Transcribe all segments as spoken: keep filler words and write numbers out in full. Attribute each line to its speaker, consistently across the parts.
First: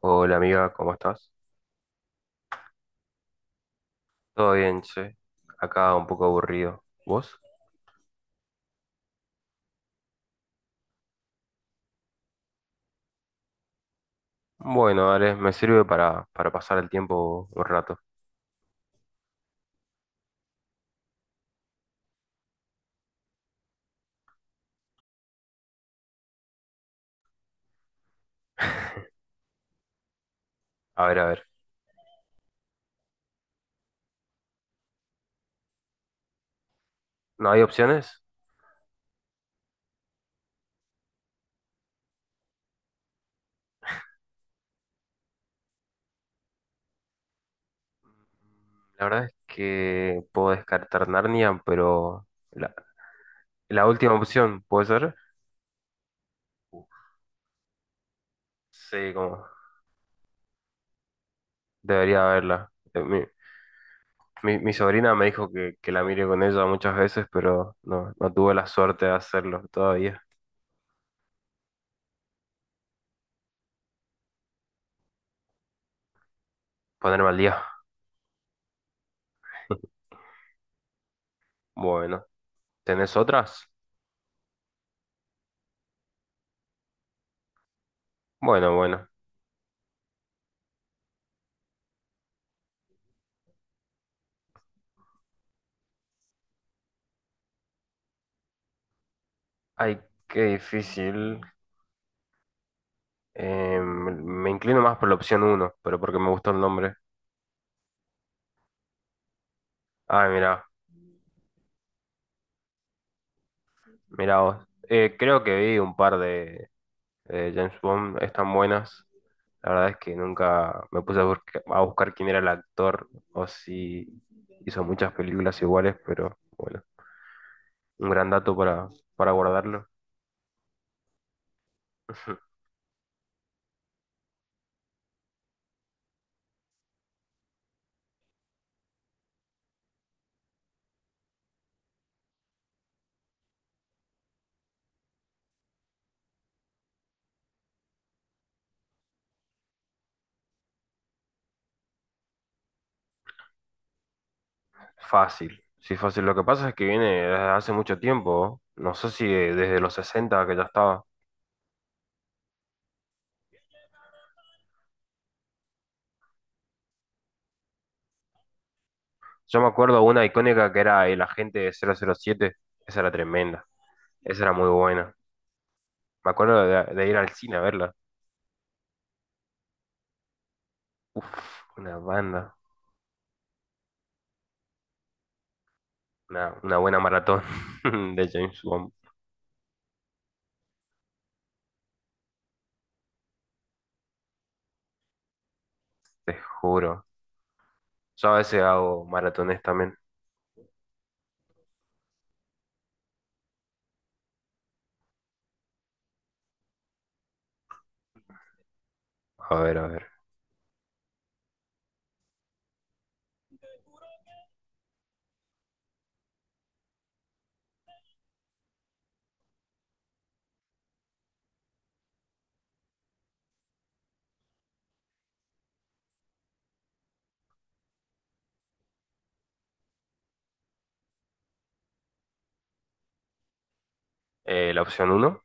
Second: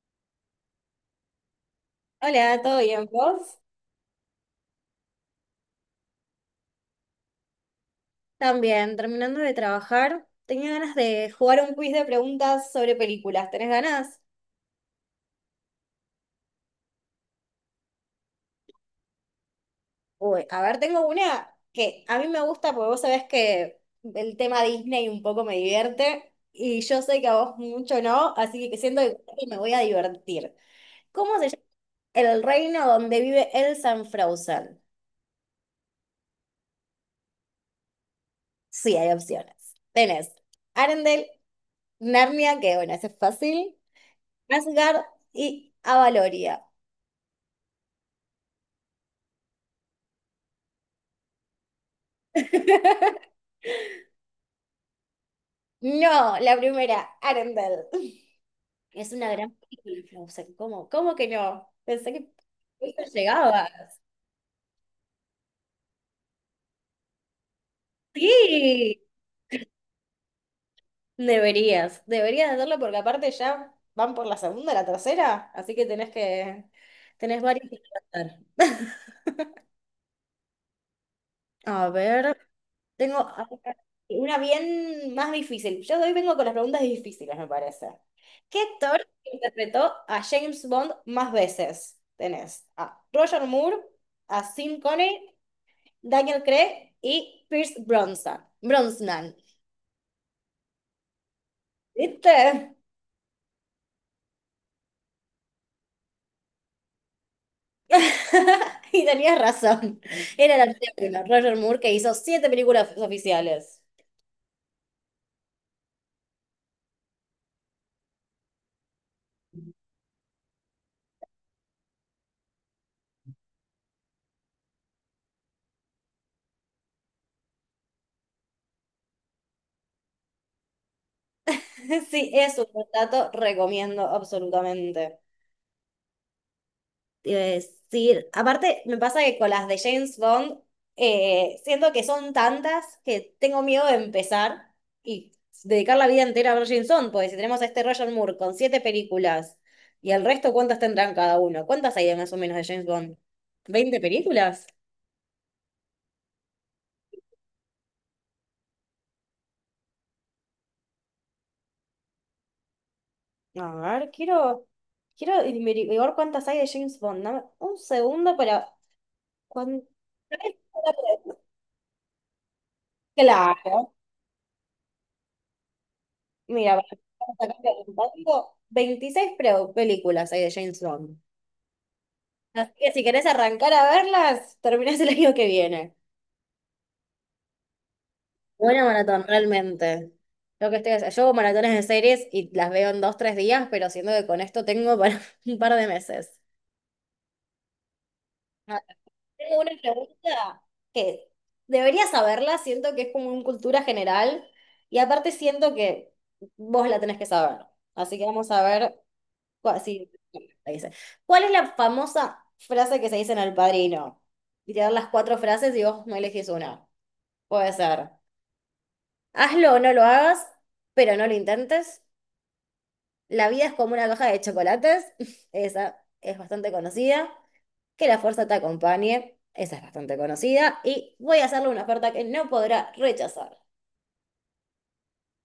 Speaker 1: Hola amiga, ¿cómo estás?
Speaker 2: Hola, ¿todo bien? ¿Vos?
Speaker 1: Todo bien, che. Acá un poco aburrido. ¿Vos?
Speaker 2: También, terminando de trabajar, tenía ganas de jugar un quiz de preguntas sobre películas. ¿Tenés ganas?
Speaker 1: Bueno, dale, me sirve para, para pasar el tiempo un rato.
Speaker 2: Uy, a ver, tengo una que a mí me gusta porque vos sabés que el tema Disney un poco me divierte y yo sé que a vos mucho no, así que siento que me voy a divertir.
Speaker 1: A ver, a
Speaker 2: ¿Cómo
Speaker 1: ver.
Speaker 2: se llama el reino donde vive Elsa en Frozen?
Speaker 1: ¿No hay opciones?
Speaker 2: Sí, hay opciones. Tenés Arendelle, Narnia, que bueno, ese es fácil, Asgard y Avaloria.
Speaker 1: La verdad es que puedo descartar Narnia, pero la, la última opción, ¿puede ser?
Speaker 2: No, la
Speaker 1: Uf,
Speaker 2: primera, Arendelle. Es
Speaker 1: sí,
Speaker 2: una
Speaker 1: como
Speaker 2: gran película, Frozen. ¿Cómo? ¿Cómo que no? Pensé
Speaker 1: debería
Speaker 2: que
Speaker 1: haberla. Eh,
Speaker 2: esto
Speaker 1: Mi,
Speaker 2: llegaba.
Speaker 1: mi- mi sobrina me dijo que, que la mire con ella muchas veces, pero no, no tuve la
Speaker 2: Sí,
Speaker 1: suerte de hacerlo todavía.
Speaker 2: deberías, deberías hacerlo porque aparte ya van por la segunda, la tercera, así que tenés que,
Speaker 1: Ponerme al
Speaker 2: tenés
Speaker 1: día.
Speaker 2: varios que tratar. A
Speaker 1: Bueno,
Speaker 2: ver,
Speaker 1: ¿tenés
Speaker 2: tengo acá
Speaker 1: otras?
Speaker 2: una bien más difícil. Yo hoy vengo con las preguntas difíciles, me parece. ¿Qué
Speaker 1: Bueno,
Speaker 2: actor
Speaker 1: bueno.
Speaker 2: interpretó a James Bond más veces? Tenés a Roger Moore, a Sean Connery, Daniel Craig y Pierce Bronson. Brosnan.
Speaker 1: Ay, qué difícil.
Speaker 2: ¿Viste?
Speaker 1: Eh, me me inclino más por la opción uno, pero porque me gustó el nombre.
Speaker 2: Y tenías razón.
Speaker 1: Ay,
Speaker 2: Era el
Speaker 1: mira,
Speaker 2: artículo, Roger Moore, que hizo siete películas oficiales.
Speaker 1: mira vos. Eh, creo que vi un par de, de James Bond, están buenas. La verdad es que nunca me puse a, busca- a buscar quién era el actor o si hizo muchas películas iguales, pero bueno, un gran dato para, para guardarlo.
Speaker 2: Sí, es un dato, recomiendo absolutamente. Te iba a decir, aparte me pasa que con las de James Bond, eh, siento que son tantas que tengo miedo de empezar y dedicar la vida entera a ver James Bond, porque si tenemos a este Roger Moore con siete películas y el resto, ¿cuántas tendrán cada uno? ¿Cuántas hay de más o menos de James Bond? ¿Veinte películas?
Speaker 1: Fácil, sí, fácil. Lo que pasa es que viene desde hace mucho tiempo, no. No sé si desde los sesenta que ya estaba.
Speaker 2: A ver, quiero, quiero averiguar cuántas hay de James Bond. Dame un segundo para
Speaker 1: Yo me
Speaker 2: cuan-
Speaker 1: acuerdo una icónica que era El Agente cero cero siete. Esa era tremenda.
Speaker 2: Claro.
Speaker 1: Esa era muy buena. Me acuerdo
Speaker 2: Mira,
Speaker 1: de,
Speaker 2: vamos
Speaker 1: de ir al
Speaker 2: a
Speaker 1: cine a
Speaker 2: cambiar
Speaker 1: verla.
Speaker 2: un poco. veintiséis pre- películas hay de James Bond.
Speaker 1: Uf, una banda.
Speaker 2: Así que si querés arrancar a verlas, terminás el año que viene.
Speaker 1: Una, una buena maratón de James
Speaker 2: Buena
Speaker 1: Bond.
Speaker 2: maratón, realmente. Lo que estoy haciendo. Yo hago maratones de series y las veo en dos, tres días, pero siento que con esto tengo para un par de
Speaker 1: Te
Speaker 2: meses.
Speaker 1: juro. Yo a veces
Speaker 2: Ah,
Speaker 1: hago
Speaker 2: tengo
Speaker 1: maratones
Speaker 2: una
Speaker 1: también.
Speaker 2: pregunta que debería saberla, siento que es como una cultura general y aparte siento que vos la tenés que saber. Así que vamos a ver.
Speaker 1: A ver,
Speaker 2: Cua-
Speaker 1: a ver.
Speaker 2: sí, ahí dice. ¿Cuál es la famosa frase que se dice en El Padrino? Y te dan las cuatro frases y vos no elegís una. Puede ser. Hazlo o no lo hagas, pero no lo intentes. La vida es como una caja de chocolates. Esa es bastante conocida. Que la fuerza te acompañe. Esa es bastante conocida. Y voy a hacerle una oferta que no podrá rechazar.
Speaker 1: Eh, la opción uno.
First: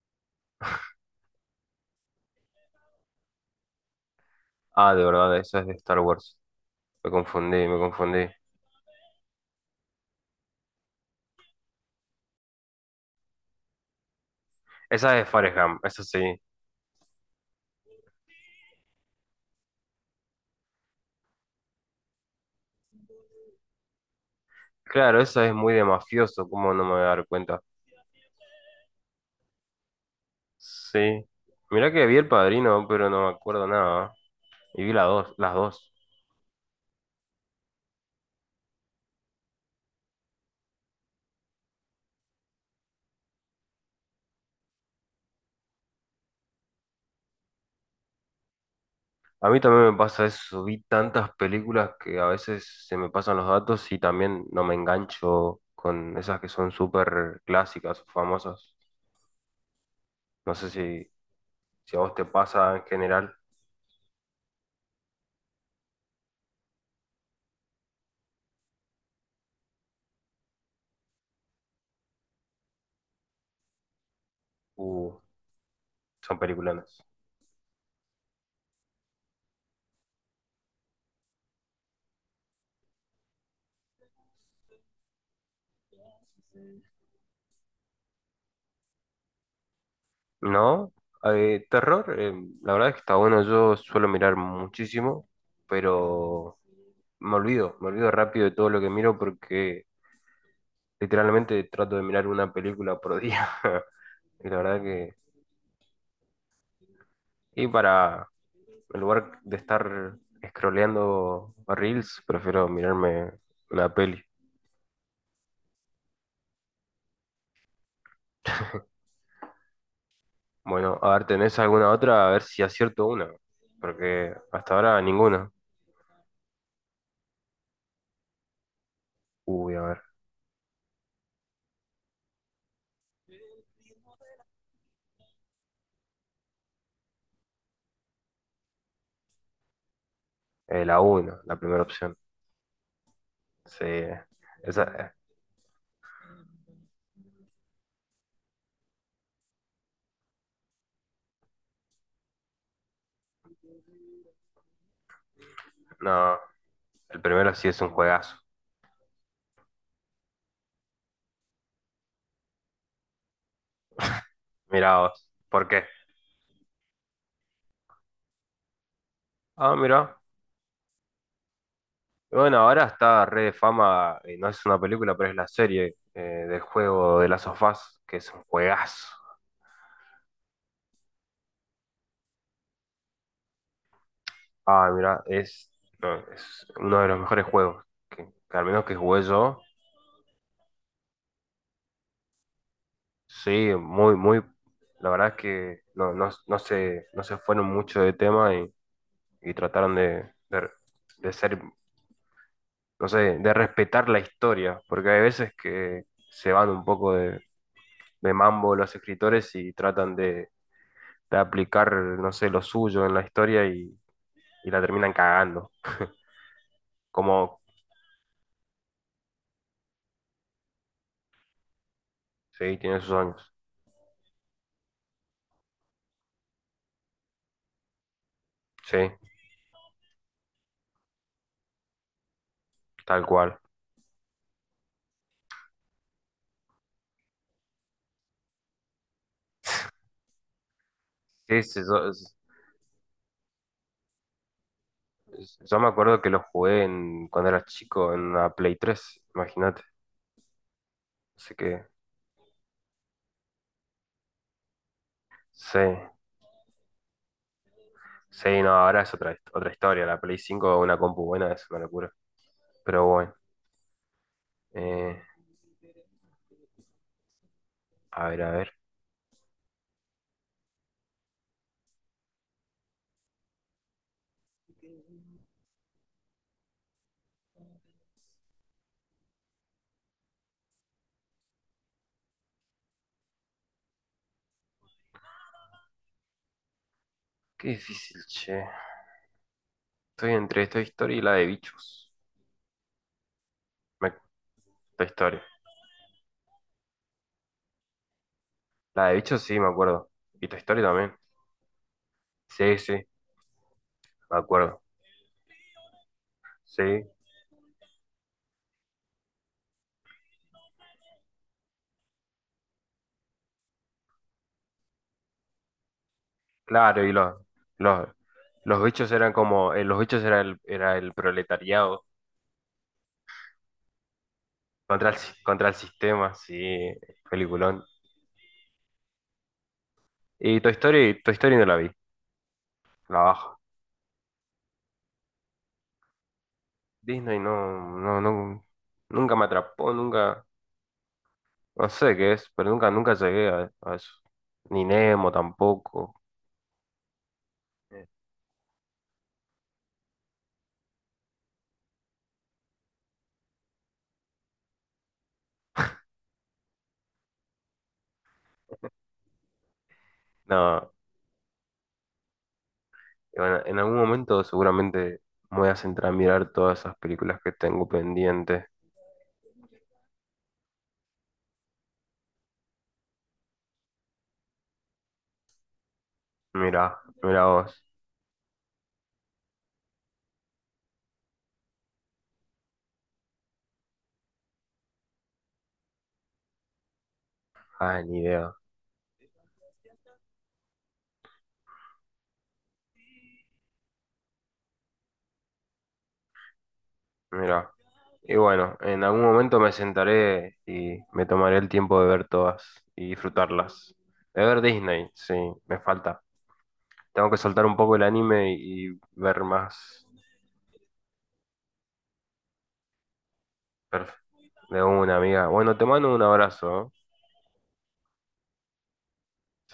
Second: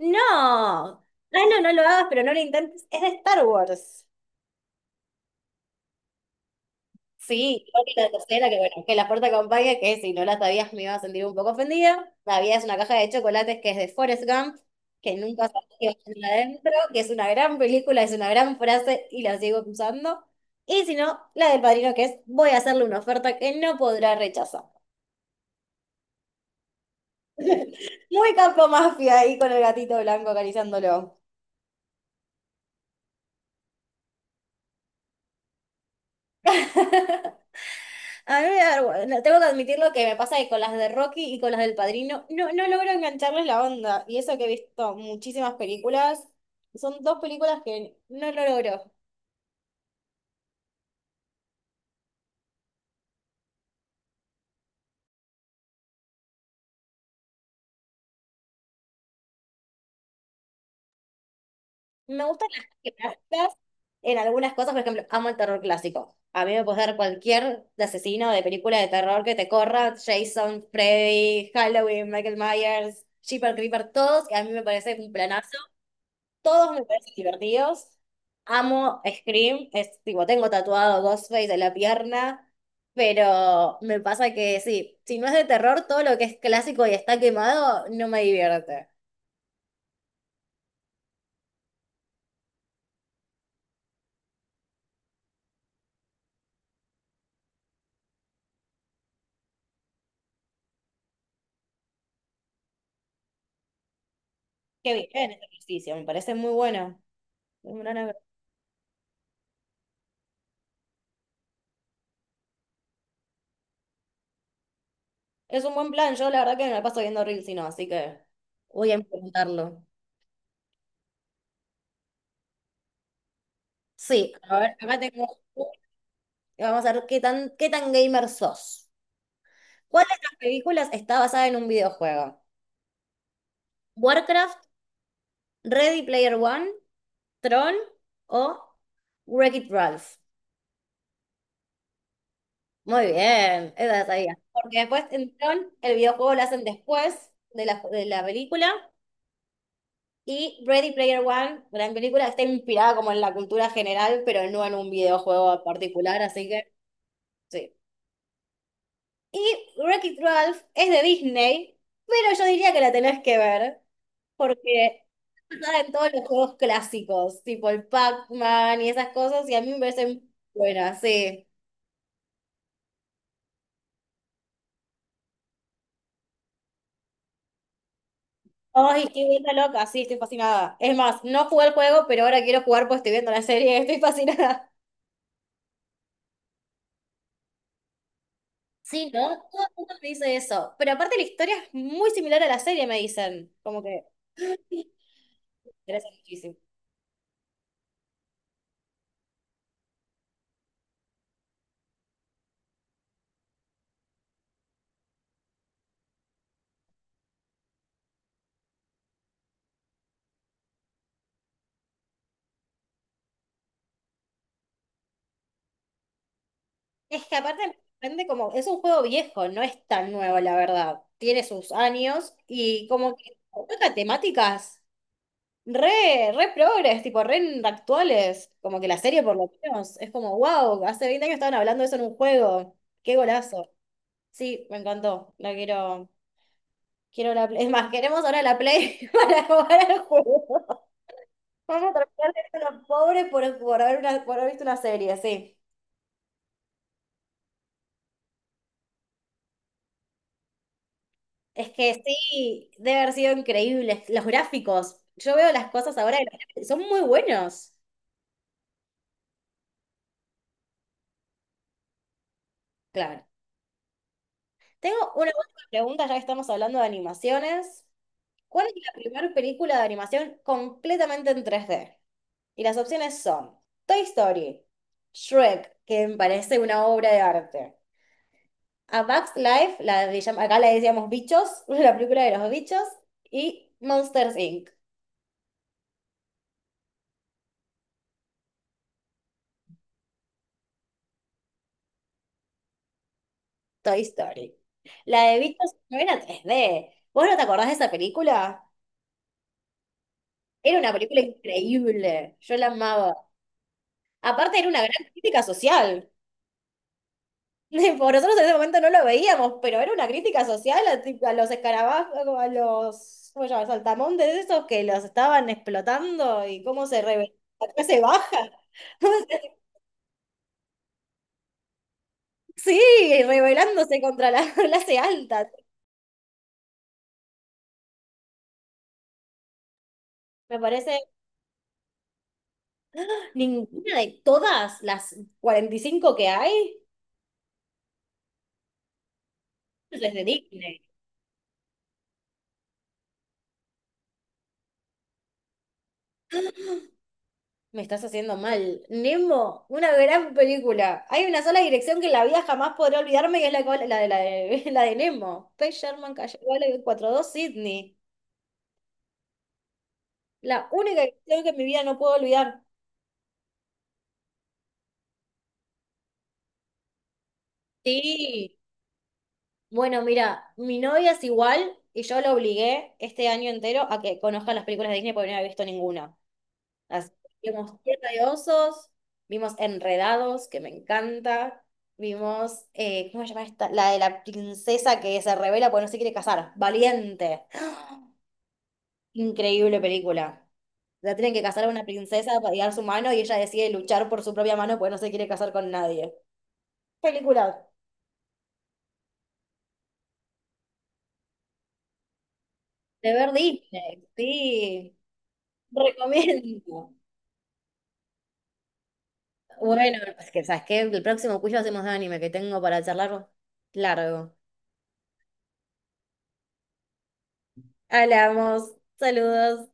Speaker 2: ¡No! Hazlo o no lo hagas, pero no lo intentes. Es de Star Wars.
Speaker 1: Ah, de verdad, esa es de Star Wars. Me confundí,
Speaker 2: Sí,
Speaker 1: me
Speaker 2: creo que la
Speaker 1: confundí.
Speaker 2: tercera, que bueno, que la puerta acompaña, que si no la sabías me iba a sentir un poco ofendida. La vida es una caja de chocolates que es de Forrest Gump, que
Speaker 1: Esa es de
Speaker 2: nunca
Speaker 1: Forrest
Speaker 2: sabía que
Speaker 1: Gump,
Speaker 2: iba a
Speaker 1: esa
Speaker 2: tener
Speaker 1: sí.
Speaker 2: adentro, que es una gran película, es una gran frase y la sigo usando. Y si no, la del Padrino, que es voy a hacerle una oferta que no podrá rechazar.
Speaker 1: Claro, esa es muy de mafioso, ¿cómo no me voy a dar cuenta?
Speaker 2: Muy campo mafia ahí con el gatito blanco acariciándolo.
Speaker 1: Sí. Mirá que vi El Padrino, pero no me acuerdo nada. Y vi las dos, las dos.
Speaker 2: A mí me da vergüenza. Tengo que admitir lo que me pasa que con las de Rocky y con las del Padrino, no, no logro engancharles la onda. Y eso que he visto muchísimas películas, son dos películas que no lo logro.
Speaker 1: A mí también me pasa eso, vi tantas películas que a veces se me pasan los datos y también no me engancho con esas que son súper clásicas o famosas. No sé si, si a vos te
Speaker 2: Me gustan las
Speaker 1: pasa en general,
Speaker 2: clásicas en algunas cosas, por ejemplo, amo el terror clásico. A mí me puedes dar cualquier de asesino de película de terror que te corra, Jason, Freddy, Halloween, Michael Myers, Jeepers Creeper, todos, que a mí me parece
Speaker 1: uh,
Speaker 2: un planazo.
Speaker 1: son
Speaker 2: Todos me
Speaker 1: películas.
Speaker 2: parecen divertidos. Amo Scream, es tipo, tengo tatuado Ghostface en la pierna, pero me pasa que sí, si no es de terror, todo lo que es clásico y está quemado no me divierte.
Speaker 1: ¿No? Eh, terror, eh, la verdad es que está bueno, yo suelo mirar muchísimo, pero me olvido, me olvido rápido de todo lo que miro porque literalmente trato de mirar una película por día. Y la verdad
Speaker 2: Qué
Speaker 1: que...
Speaker 2: bien este ejercicio, me parece muy bueno.
Speaker 1: Y
Speaker 2: Es un gran-
Speaker 1: para, en lugar de estar scrolleando reels, prefiero mirarme una peli.
Speaker 2: es un buen plan, yo la verdad que me la paso viendo Reels y no, así que voy a implementarlo.
Speaker 1: Bueno, a ver, ¿tenés alguna otra? A ver si acierto una.
Speaker 2: Sí,
Speaker 1: Porque
Speaker 2: a ver,
Speaker 1: hasta
Speaker 2: acá
Speaker 1: ahora
Speaker 2: tengo.
Speaker 1: ninguna.
Speaker 2: Vamos a ver qué tan, qué tan gamer sos.
Speaker 1: Uy, a ver.
Speaker 2: ¿Cuál de estas películas está basada en un videojuego? Warcraft, Ready Player One, Tron o Wreck-It Ralph.
Speaker 1: Eh, la una, la primera opción.
Speaker 2: Muy bien, esa
Speaker 1: Sí.
Speaker 2: la sabía. Porque
Speaker 1: Esa,
Speaker 2: después
Speaker 1: eh,
Speaker 2: en Tron el videojuego lo hacen después de la, de la película. Y Ready Player One, gran película, está inspirada como en la cultura general, pero no en un videojuego particular,
Speaker 1: no,
Speaker 2: así que
Speaker 1: el primero sí
Speaker 2: sí.
Speaker 1: es un juegazo.
Speaker 2: Y Wreck-It Ralph es de Disney, pero yo diría que la tenés que ver,
Speaker 1: Mirá
Speaker 2: porque
Speaker 1: vos. ¿Por
Speaker 2: está
Speaker 1: qué?
Speaker 2: en todos los juegos clásicos, tipo el Pac-Man y esas cosas, y a mí
Speaker 1: Ah,
Speaker 2: me
Speaker 1: mirá.
Speaker 2: parecen buenas, sí.
Speaker 1: Bueno, ahora está re de fama, y no es una película, pero es la serie, eh, del juego de las of Us, que es un juegazo.
Speaker 2: Ay, qué vuelta loca, sí, estoy fascinada. Es más, no jugué el juego, pero ahora quiero jugar porque estoy viendo la serie, estoy fascinada.
Speaker 1: Ah, mira, es, no, es uno de los mejores juegos que, que al menos que
Speaker 2: Sí, ¿no?
Speaker 1: jugué yo.
Speaker 2: Todo el mundo me dice eso. Pero aparte la historia es muy similar a la serie, me dicen.
Speaker 1: Sí,
Speaker 2: Como que
Speaker 1: muy, muy.
Speaker 2: sí,
Speaker 1: La verdad es que
Speaker 2: interesa
Speaker 1: no, no,
Speaker 2: muchísimo.
Speaker 1: no se, no se fueron mucho de tema y, y trataron de, de, de ser, no sé, de respetar la historia, porque hay veces que se van un poco de, de mambo los escritores y tratan de, de aplicar, no sé, lo suyo en la historia y, y la terminan cagando.
Speaker 2: Es que
Speaker 1: Como,
Speaker 2: aparte me sorprende como, es un juego viejo, no es tan nuevo, la verdad. Tiene sus años
Speaker 1: sí,
Speaker 2: y
Speaker 1: tiene sus
Speaker 2: como que
Speaker 1: años.
Speaker 2: toca temáticas re, re progres, tipo re actuales. Como que la
Speaker 1: Sí,
Speaker 2: serie por lo menos es como, wow, hace veinte años estaban hablando de eso en un juego. Qué
Speaker 1: tal cual.
Speaker 2: golazo. Sí, me encantó. La quiero. Quiero la Play. Es más, queremos ahora la Play para jugar al juego.
Speaker 1: Sí, sí,
Speaker 2: Vamos a
Speaker 1: yo-
Speaker 2: tratar de ser unos pobres por, por, haber una- por haber visto una serie, sí.
Speaker 1: Yo me acuerdo que lo jugué en, cuando era chico en una Play tres, imagínate. Así
Speaker 2: Es
Speaker 1: que
Speaker 2: que sí, debe haber sido increíble. Los gráficos. Yo veo las
Speaker 1: sí,
Speaker 2: cosas ahora y los gráficos son muy buenos.
Speaker 1: sí, no, ahora es otra, hist- otra historia. La Play cinco, una compu buena, es una locura. Pero
Speaker 2: Claro.
Speaker 1: bueno,
Speaker 2: Tengo
Speaker 1: eh,
Speaker 2: una última pregunta, ya que estamos hablando de animaciones.
Speaker 1: a ver, a
Speaker 2: ¿Cuál
Speaker 1: ver.
Speaker 2: es la primera película de animación completamente en tres d? Y las opciones son Toy Story, Shrek, que me parece una obra de arte, a Bugs Life, la de llam- acá le decíamos Bichos, la película de los bichos, y Monsters inc,
Speaker 1: Qué difícil, che. Estoy entre esta historia y la de bichos.
Speaker 2: Toy
Speaker 1: Me,
Speaker 2: Story.
Speaker 1: Toy
Speaker 2: La de
Speaker 1: Story.
Speaker 2: bichos no era tres d. ¿Vos no te acordás de esa película?
Speaker 1: La de bichos sí, me acuerdo. Y Toy
Speaker 2: Era
Speaker 1: Story
Speaker 2: una
Speaker 1: también.
Speaker 2: película increíble, yo la
Speaker 1: Sí, sí,
Speaker 2: amaba.
Speaker 1: me
Speaker 2: Aparte era
Speaker 1: acuerdo.
Speaker 2: una gran crítica social.
Speaker 1: Sí,
Speaker 2: Por nosotros en ese momento no lo veíamos, pero era una crítica social a, ti- a los escarabajos, a los ¿cómo se llama? Saltamontes esos que los estaban explotando y cómo se
Speaker 1: claro, y
Speaker 2: rebeló
Speaker 1: los,
Speaker 2: la clase
Speaker 1: los,
Speaker 2: baja.
Speaker 1: los bichos eran como, eh, los bichos era el, era el proletariado.
Speaker 2: Sí, rebelándose contra la clase
Speaker 1: Contra el, si-
Speaker 2: alta.
Speaker 1: contra el sistema, sí, peliculón.
Speaker 2: Me
Speaker 1: Y Toy
Speaker 2: parece
Speaker 1: Story, Toy Story no la vi, la bajo.
Speaker 2: ninguna de todas las cuarenta y cinco que hay
Speaker 1: Disney no, no, no, nunca me atrapó,
Speaker 2: es de
Speaker 1: nunca,
Speaker 2: Disney.
Speaker 1: no sé qué es, pero nunca, nunca llegué a, a eso. Ni Nemo tampoco.
Speaker 2: Me estás
Speaker 1: Eh,
Speaker 2: haciendo mal. Nemo, una gran película. Hay una sola dirección que en la vida jamás podré olvidarme y es la, col- la, de, la, de, la de Nemo. P. Sherman Calle Valley cuarenta y dos Sydney. La
Speaker 1: No,
Speaker 2: única dirección que en mi vida no puedo olvidar.
Speaker 1: y bueno, en algún momento seguramente me voy a centrar a mirar todas esas películas que tengo
Speaker 2: Sí.
Speaker 1: pendientes.
Speaker 2: Bueno, mira, mi novia es igual y yo la obligué este año entero a que conozca las películas de Disney porque no había visto ninguna.
Speaker 1: Mira,
Speaker 2: Así
Speaker 1: mira
Speaker 2: que vimos
Speaker 1: vos.
Speaker 2: Tierra de Osos, vimos Enredados, que me encanta, vimos, eh, ¿cómo se llama esta? La de la princesa que se revela porque no se quiere casar, Valiente.
Speaker 1: Ah, ni idea.
Speaker 2: Increíble película. La tienen que casar a una princesa para llegar su mano y ella decide luchar por su propia mano porque no se quiere casar con nadie. Película
Speaker 1: Mira. Y bueno, en algún momento me sentaré y me tomaré el tiempo de ver todas y
Speaker 2: de ver
Speaker 1: disfrutarlas.
Speaker 2: Disney,
Speaker 1: De ver
Speaker 2: sí,
Speaker 1: Disney, sí, me falta.
Speaker 2: recomiendo.
Speaker 1: Tengo que soltar un poco el anime y ver
Speaker 2: Bueno,
Speaker 1: más.
Speaker 2: es que, ¿sabes qué? El próximo cuyo hacemos de anime que tengo para charlar
Speaker 1: perf-
Speaker 2: largo.
Speaker 1: de una amiga. Bueno, te mando un abrazo, ¿eh?
Speaker 2: Hablamos. Saludos.